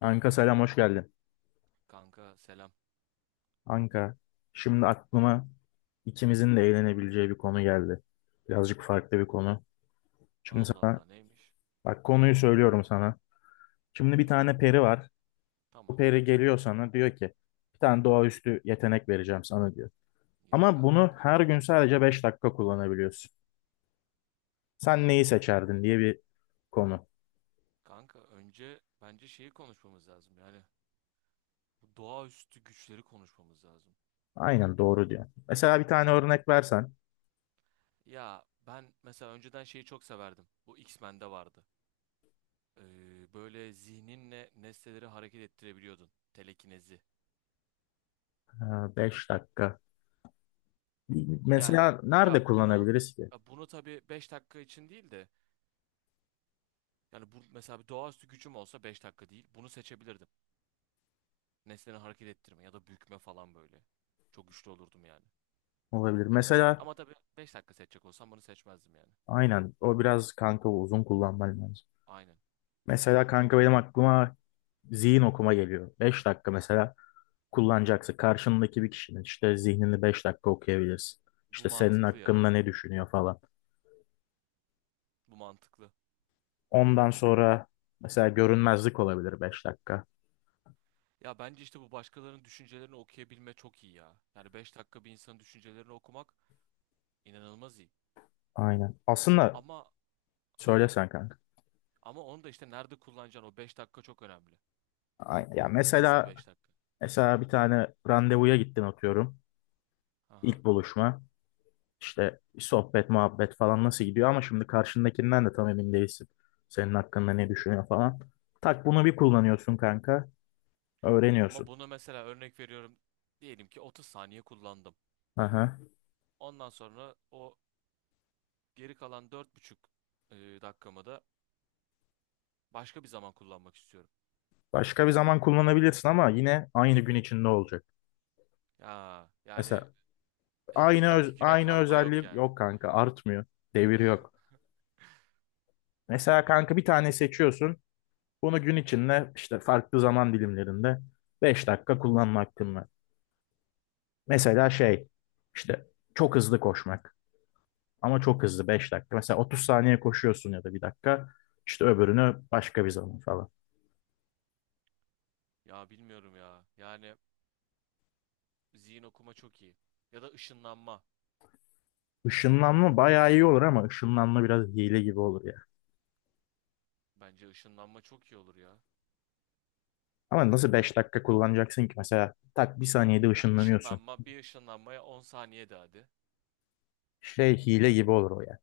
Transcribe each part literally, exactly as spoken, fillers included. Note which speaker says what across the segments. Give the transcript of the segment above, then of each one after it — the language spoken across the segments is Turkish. Speaker 1: Anka, selam, hoş geldin.
Speaker 2: Kanka selam.
Speaker 1: Anka, şimdi aklıma ikimizin de eğlenebileceği bir konu geldi. Birazcık farklı bir konu. Şimdi
Speaker 2: Allah
Speaker 1: sana,
Speaker 2: Allah neymiş?
Speaker 1: bak, konuyu söylüyorum sana. Şimdi bir
Speaker 2: Tamam.
Speaker 1: tane peri var. Bu
Speaker 2: Tamam.
Speaker 1: peri geliyor, sana diyor ki bir tane doğaüstü yetenek vereceğim sana diyor.
Speaker 2: Yok
Speaker 1: Ama bunu
Speaker 2: artık.
Speaker 1: her gün sadece beş dakika kullanabiliyorsun. Sen neyi seçerdin diye bir konu.
Speaker 2: Kanka önce bence şeyi konuşmamız lazım. Yani bu doğaüstü güçleri konuşmamız lazım.
Speaker 1: Aynen, doğru diyor. Mesela bir tane örnek versen.
Speaker 2: Ya ben mesela önceden şeyi çok severdim. Bu X-Men'de vardı. Ee, böyle zihninle nesneleri hareket ettirebiliyordun. Telekinezi.
Speaker 1: Ee, Beş dakika.
Speaker 2: Yani
Speaker 1: Mesela nerede
Speaker 2: ya bunu
Speaker 1: kullanabiliriz ki?
Speaker 2: ya bunu tabii beş dakika için değil de, yani bu mesela bir doğaüstü gücüm olsa beş dakika değil, bunu seçebilirdim. Nesneleri hareket ettirme ya da bükme falan böyle. Çok güçlü olurdum yani.
Speaker 1: Olabilir. Mesela.
Speaker 2: Ama tabii beş dakika seçecek olsam bunu seçmezdim yani.
Speaker 1: Aynen. O biraz kanka uzun kullanman lazım.
Speaker 2: Aynen.
Speaker 1: Mesela kanka benim aklıma zihin okuma geliyor. Beş dakika mesela kullanacaksın. Karşındaki bir kişinin işte zihnini beş dakika okuyabilirsin.
Speaker 2: Bu
Speaker 1: İşte senin
Speaker 2: mantıklı ya.
Speaker 1: hakkında ne düşünüyor falan.
Speaker 2: Bu mantıklı.
Speaker 1: Ondan sonra mesela görünmezlik olabilir beş dakika.
Speaker 2: Ya bence işte bu başkalarının düşüncelerini okuyabilme çok iyi ya. Yani beş dakika bir insanın düşüncelerini okumak inanılmaz iyi.
Speaker 1: Aynen. Aslında
Speaker 2: Ama ha
Speaker 1: söylesen kanka.
Speaker 2: ama onu da, işte nerede kullanacaksın, o beş dakika çok önemli.
Speaker 1: Aynen. Ya
Speaker 2: Nasıl
Speaker 1: mesela
Speaker 2: beş dakika?
Speaker 1: mesela bir tane randevuya gittin atıyorum.
Speaker 2: Aha.
Speaker 1: İlk buluşma. İşte sohbet, muhabbet falan nasıl gidiyor ama şimdi karşındakinden de tam emin değilsin. Senin hakkında ne düşünüyor falan. Tak bunu bir kullanıyorsun kanka.
Speaker 2: Ama
Speaker 1: Öğreniyorsun.
Speaker 2: bunu mesela örnek veriyorum. Diyelim ki otuz saniye kullandım.
Speaker 1: Aha.
Speaker 2: Ondan sonra o geri kalan dört buçuk e, dakikamı da başka bir zaman kullanmak istiyorum.
Speaker 1: Başka bir zaman kullanabilirsin ama yine aynı gün içinde olacak.
Speaker 2: Ya yani,
Speaker 1: Mesela
Speaker 2: bir
Speaker 1: aynı
Speaker 2: dahaki
Speaker 1: öz-
Speaker 2: güne
Speaker 1: aynı
Speaker 2: kalma yok
Speaker 1: özelliği
Speaker 2: yani.
Speaker 1: yok kanka, artmıyor. Devir yok. Mesela kanka bir tane seçiyorsun. Bunu gün içinde işte farklı zaman dilimlerinde beş dakika kullanma hakkın var. Mesela şey, işte çok hızlı koşmak. Ama çok hızlı beş dakika. Mesela otuz saniye koşuyorsun ya da bir dakika. İşte öbürünü başka bir zaman falan.
Speaker 2: Ya bilmiyorum ya. Yani zihin okuma çok iyi. Ya da ışınlanma.
Speaker 1: Işınlanma bayağı iyi olur ama ışınlanma biraz hile gibi olur ya.
Speaker 2: Bence ışınlanma çok iyi olur ya.
Speaker 1: Ama nasıl beş dakika kullanacaksın ki? Mesela tak bir saniyede
Speaker 2: Ya
Speaker 1: ışınlanıyorsun.
Speaker 2: ışınlanma, bir ışınlanmaya on saniye de hadi.
Speaker 1: Şey, hile gibi olur o ya.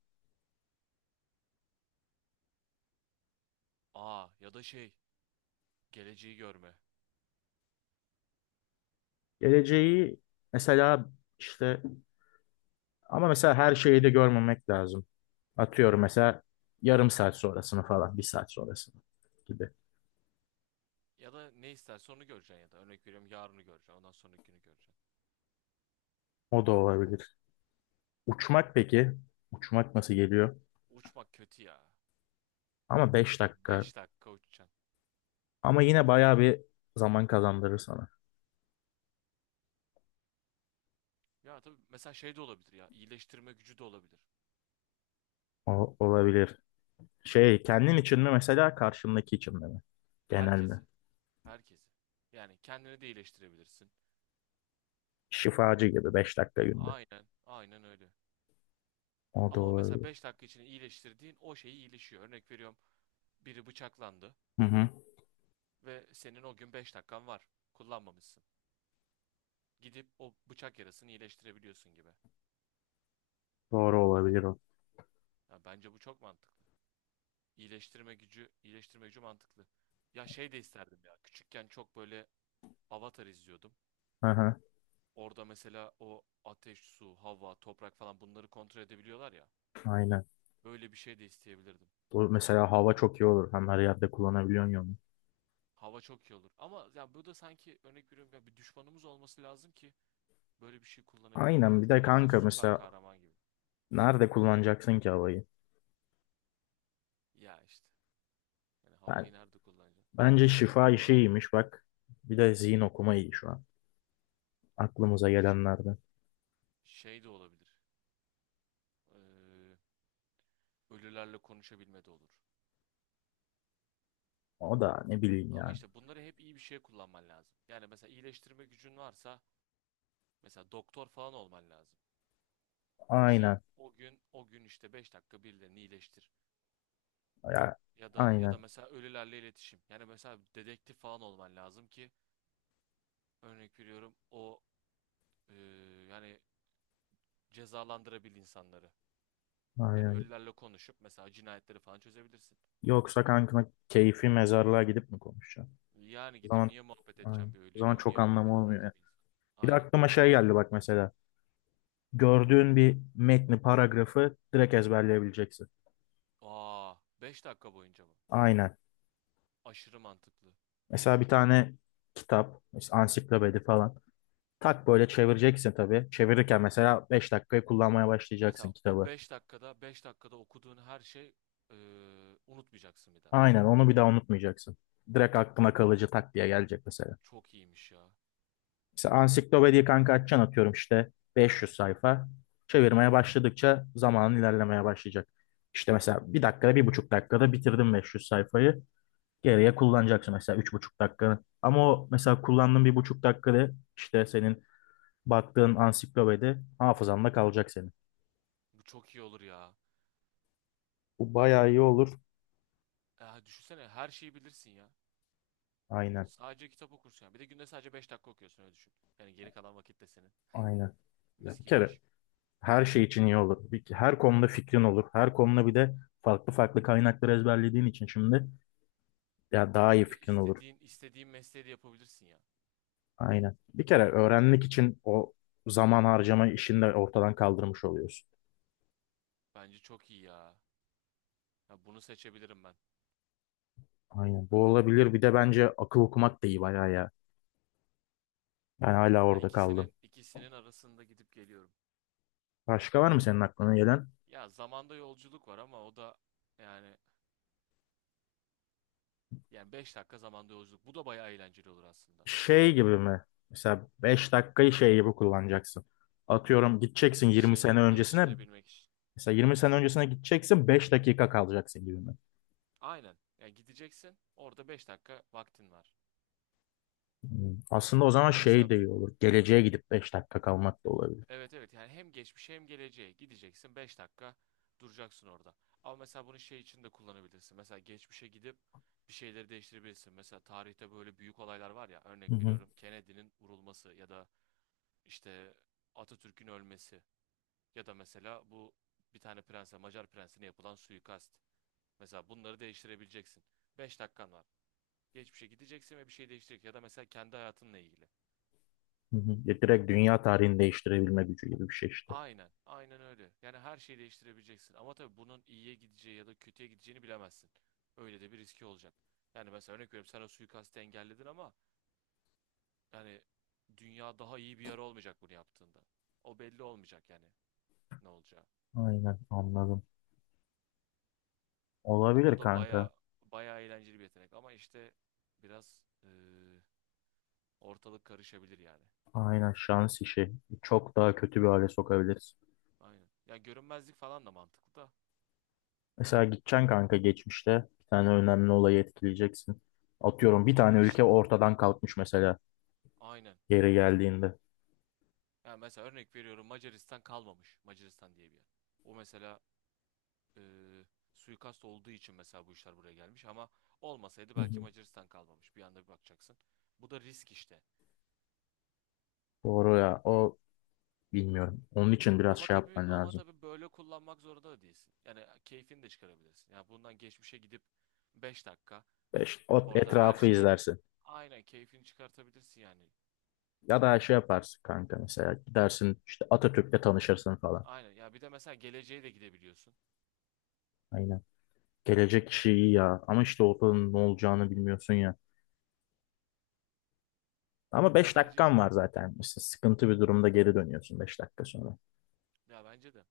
Speaker 2: Aa, ya da şey, geleceği görme.
Speaker 1: Geleceği mesela işte, ama mesela her şeyi de görmemek lazım. Atıyorum mesela yarım saat sonrasını falan, bir saat sonrasını gibi.
Speaker 2: Ya da ne istersen onu göreceksin, ya da örnek veriyorum yarını göreceksin, ondan sonraki günü göreceksin.
Speaker 1: O da olabilir. Uçmak peki? Uçmak nasıl geliyor?
Speaker 2: Uçmak kötü ya.
Speaker 1: Ama beş
Speaker 2: Ya
Speaker 1: dakika.
Speaker 2: beş dakika uçacaksın.
Speaker 1: Ama yine bayağı bir zaman kazandırır sana.
Speaker 2: Ya tabii mesela şey de olabilir ya, iyileştirme gücü de olabilir.
Speaker 1: O, olabilir. Şey, kendin için mi mesela, karşındaki için mi? Genelde.
Speaker 2: Herkesi. Herkesi. Yani kendini de iyileştirebilirsin.
Speaker 1: Şifacı gibi beş dakika günde.
Speaker 2: Aynen. Aynen öyle.
Speaker 1: O da
Speaker 2: Ama o mesela
Speaker 1: olabilir.
Speaker 2: beş dakika içinde iyileştirdiğin o şeyi iyileşiyor. Örnek veriyorum, biri bıçaklandı
Speaker 1: Hı hı.
Speaker 2: ve senin o gün beş dakikan var. Kullanmamışsın. Gidip o bıçak yarasını iyileştirebiliyorsun gibi.
Speaker 1: Doğru olabilir o.
Speaker 2: Ya bence bu çok mantıklı. İyileştirme gücü, iyileştirme gücü mantıklı. Ya şey de isterdim ya. Küçükken çok böyle Avatar izliyordum.
Speaker 1: Hı hı.
Speaker 2: Orada mesela o ateş, su, hava, toprak falan, bunları kontrol edebiliyorlar ya.
Speaker 1: Aynen.
Speaker 2: Öyle bir şey de isteyebilirdim.
Speaker 1: Bu mesela hava çok iyi olur. Hem her yerde kullanabiliyorsun ya onu.
Speaker 2: Hava çok iyi olur. Ama ya bu da, sanki örnek veriyorum ya, bir düşmanımız olması lazım ki böyle bir şey kullanabilirim
Speaker 1: Aynen, bir
Speaker 2: yani.
Speaker 1: de
Speaker 2: Bu bildiğin
Speaker 1: kanka
Speaker 2: süper
Speaker 1: mesela
Speaker 2: kahraman gibi.
Speaker 1: nerede kullanacaksın ki havayı?
Speaker 2: Ya işte. Yani
Speaker 1: Ben,
Speaker 2: havayı nerede kullanacaksın?
Speaker 1: bence şifa işi iyiymiş bak. Bir de zihin okuma iyi şu an. Aklımıza
Speaker 2: Ş-
Speaker 1: gelenlerden.
Speaker 2: Şey de olabilir. Ee, Ölülerle konuşabilme de olur.
Speaker 1: O da ne bileyim
Speaker 2: Ama
Speaker 1: yani.
Speaker 2: işte bunları hep iyi bir şeye kullanman lazım. Yani mesela iyileştirme gücün varsa, mesela doktor falan olman lazım. Ki
Speaker 1: Aynen.
Speaker 2: o gün o gün işte beş dakika birilerini iyileştir.
Speaker 1: Ya,
Speaker 2: Ya da ya da
Speaker 1: aynen.
Speaker 2: mesela ölülerle iletişim. Yani mesela dedektif falan olman lazım ki, örnek veriyorum, o, ee, yani cezalandırabil insanları. Yani
Speaker 1: Aynen.
Speaker 2: ölülerle konuşup mesela cinayetleri falan çözebilirsin.
Speaker 1: Yoksa kankana keyfi mezarlığa gidip mi konuşacağım?
Speaker 2: Yani
Speaker 1: O
Speaker 2: gidip
Speaker 1: zaman,
Speaker 2: niye muhabbet
Speaker 1: aynen.
Speaker 2: edeceğim bir
Speaker 1: O zaman
Speaker 2: ölüyle, niye
Speaker 1: çok
Speaker 2: muhabbet
Speaker 1: anlamı
Speaker 2: eder
Speaker 1: olmuyor
Speaker 2: ki
Speaker 1: ya.
Speaker 2: bir insan?
Speaker 1: Bir de
Speaker 2: Aynen.
Speaker 1: aklıma şey geldi bak mesela. Gördüğün bir metni, paragrafı direkt ezberleyebileceksin.
Speaker 2: Aa, beş dakika boyunca mı?
Speaker 1: Aynen.
Speaker 2: Aşırı mantıklı.
Speaker 1: Mesela bir tane kitap, mesela ansiklopedi falan. Tak böyle çevireceksin tabii. Çevirirken mesela beş dakikayı kullanmaya başlayacaksın
Speaker 2: Mesela o
Speaker 1: kitabı.
Speaker 2: beş dakikada beş dakikada okuduğun her şey eee, unutmayacaksın bir daha.
Speaker 1: Aynen onu bir daha unutmayacaksın. Direkt aklına kalıcı tak diye gelecek mesela.
Speaker 2: Çok iyiymiş ya.
Speaker 1: Mesela ansiklopediyi kanka açacaksın atıyorum işte beş yüz sayfa. Çevirmeye başladıkça zamanın ilerlemeye başlayacak. İşte mesela bir dakikada, bir buçuk dakikada bitirdim beş yüz sayfayı. Geriye kullanacaksın mesela üç buçuk dakikanı. Ama o mesela kullandığın bir buçuk dakikada işte senin baktığın ansiklopedi hafızanda kalacak senin.
Speaker 2: Bu çok iyi olur ya.
Speaker 1: Bu
Speaker 2: Ben,
Speaker 1: bayağı iyi olur.
Speaker 2: ya düşünsene, her şeyi bilirsin ya.
Speaker 1: Aynen.
Speaker 2: Sadece kitap okursun ya. Bir de günde sadece beş dakika okuyorsun, öyle düşün. Yani geri kalan vakit de senin.
Speaker 1: Aynen. Ya
Speaker 2: Mis
Speaker 1: bir
Speaker 2: gibi
Speaker 1: kere
Speaker 2: iş.
Speaker 1: her şey için iyi olur. Bir- her konuda fikrin olur. Her konuda bir de farklı farklı kaynakları ezberlediğin için şimdi ya daha
Speaker 2: Ya
Speaker 1: iyi
Speaker 2: bir de
Speaker 1: fikrin olur.
Speaker 2: istediğin istediğin mesleği de yapabilirsin ya.
Speaker 1: Aynen. Bir kere öğrenmek için o zaman harcama işini de ortadan kaldırmış oluyorsun.
Speaker 2: Bence çok iyi ya. Ya bunu seçebilirim ben.
Speaker 1: Aynen. Bu olabilir. Bir de bence akıl okumak da iyi bayağı ya. Ben hala
Speaker 2: Ya
Speaker 1: orada kaldım.
Speaker 2: ikisinin ikisinin arasında gidip geliyorum.
Speaker 1: Başka var mı senin aklına gelen?
Speaker 2: Ya zamanda yolculuk var, ama o da, yani yani beş dakika zamanda yolculuk, bu da bayağı eğlenceli olur aslında.
Speaker 1: Şey gibi mi? Mesela beş dakikayı şey gibi kullanacaksın. Atıyorum gideceksin
Speaker 2: Bir
Speaker 1: yirmi sene
Speaker 2: şeyleri
Speaker 1: öncesine.
Speaker 2: değiştirebilmek için.
Speaker 1: Mesela yirmi sene öncesine gideceksin, beş dakika kalacaksın gibi mi?
Speaker 2: Aynen. Yani gideceksin, orada beş dakika vaktin var.
Speaker 1: Hmm. Aslında o zaman
Speaker 2: Ya
Speaker 1: şey
Speaker 2: mesela,
Speaker 1: de iyi olur. Geleceğe gidip beş dakika kalmak da olabilir.
Speaker 2: evet, evet, yani hem geçmişe hem geleceğe gideceksin, beş dakika duracaksın orada. Ama mesela bunu şey için de kullanabilirsin. Mesela geçmişe gidip bir şeyleri değiştirebilirsin. Mesela tarihte böyle büyük olaylar var ya,
Speaker 1: Hı
Speaker 2: örnek
Speaker 1: hı.
Speaker 2: veriyorum, Kennedy'nin vurulması, ya da işte Atatürk'ün ölmesi, ya da mesela bu bir tane prense, Macar prensine yapılan suikast. Mesela bunları değiştirebileceksin, beş dakikan var. Geçmişe gideceksin ve bir şey değiştirecek, ya da mesela kendi hayatınla ilgili.
Speaker 1: Hı hı. Ya, direkt dünya tarihini değiştirebilme gücü gibi bir şey işte.
Speaker 2: Aynen, aynen öyle. Yani her şeyi değiştirebileceksin. Ama tabii bunun iyiye gideceği ya da kötüye gideceğini bilemezsin. Öyle de bir riski olacak. Yani mesela örnek veriyorum, sen o suikastı engelledin ama, yani, dünya daha iyi bir yer olmayacak bunu yaptığında. O belli olmayacak yani, ne olacağı.
Speaker 1: Aynen, anladım.
Speaker 2: Ya bu
Speaker 1: Olabilir
Speaker 2: da
Speaker 1: kanka.
Speaker 2: baya baya eğlenceli bir yetenek, ama işte biraz, eee, ortalık karışabilir yani.
Speaker 1: Aynen, şans işi. Çok daha kötü bir hale sokabiliriz.
Speaker 2: Aynen. Ya görünmezlik falan da mantıklı da,
Speaker 1: Mesela gideceksin kanka geçmişte bir tane önemli olayı etkileyeceksin. Atıyorum bir
Speaker 2: ama
Speaker 1: tane ülke
Speaker 2: işte,
Speaker 1: ortadan kalkmış mesela
Speaker 2: aynen.
Speaker 1: geri geldiğinde.
Speaker 2: Yani mesela örnek veriyorum, Macaristan kalmamış. Macaristan diye bir yer. O mesela, e, suikast olduğu için mesela bu işler buraya gelmiş, ama olmasaydı
Speaker 1: Hı
Speaker 2: belki
Speaker 1: hı.
Speaker 2: Macaristan kalmamış. Bir anda bir bakacaksın. Bu da risk işte.
Speaker 1: Doğru ya, o bilmiyorum. Onun için biraz
Speaker 2: Ama
Speaker 1: şey
Speaker 2: tabii
Speaker 1: yapman
Speaker 2: ama
Speaker 1: lazım.
Speaker 2: tabii böyle kullanmak zorunda da değilsin. Yani keyfini de çıkarabilirsin. Yani bundan, geçmişe gidip beş dakika
Speaker 1: E İşte, o
Speaker 2: orada her
Speaker 1: etrafı
Speaker 2: şeyin,
Speaker 1: izlersin.
Speaker 2: aynen, keyfini çıkartabilirsin yani.
Speaker 1: Ya da şey yaparsın kanka, mesela gidersin işte Atatürk'le tanışırsın falan.
Speaker 2: Aynen. Ya bir de mesela geleceğe de gidebiliyorsun.
Speaker 1: Aynen. Gelecek işi iyi ya ama işte ortada ne olacağını bilmiyorsun ya. Ama
Speaker 2: Ya
Speaker 1: beş
Speaker 2: bence
Speaker 1: dakikan var zaten. İşte sıkıntı bir durumda geri dönüyorsun beş dakika sonra.
Speaker 2: ya bence de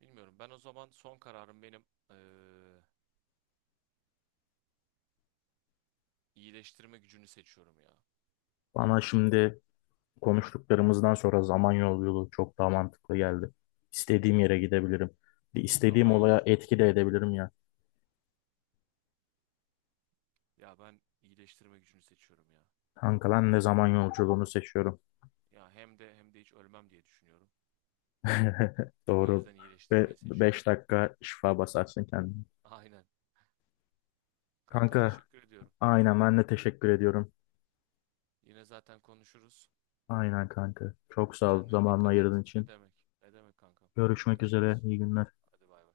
Speaker 2: bilmiyorum. Ben o zaman son kararım, benim eee, iyileştirme gücünü seçiyorum ya.
Speaker 1: Bana şimdi konuştuklarımızdan sonra Samanyolu yolu çok daha mantıklı geldi. İstediğim yere gidebilirim. Bir istediğim
Speaker 2: Zaman
Speaker 1: olaya
Speaker 2: yolculuğu.
Speaker 1: etki de edebilirim ya.
Speaker 2: Ya ben iyileştirme gücünü seçiyorum ya.
Speaker 1: Kanka lan, ne zaman yolculuğunu seçiyorum.
Speaker 2: Ya hem de hem de hiç ölmem diye düşünüyorum. O
Speaker 1: Doğru.
Speaker 2: yüzden
Speaker 1: Ve
Speaker 2: iyileştirmeyi seçiyorum.
Speaker 1: beş dakika şifa basarsın kendine.
Speaker 2: Aynen. Kanka
Speaker 1: Kanka,
Speaker 2: teşekkür ediyorum.
Speaker 1: aynen, ben de teşekkür ediyorum.
Speaker 2: Yine zaten konuşuruz.
Speaker 1: Aynen kanka. Çok sağ ol
Speaker 2: Kendine
Speaker 1: zamanını
Speaker 2: dikkat et.
Speaker 1: ayırdığın
Speaker 2: Ne
Speaker 1: için.
Speaker 2: demek? Ne demek kankam? Hadi
Speaker 1: Görüşmek üzere.
Speaker 2: görüşürüz.
Speaker 1: İyi günler.
Speaker 2: Hadi bay bay.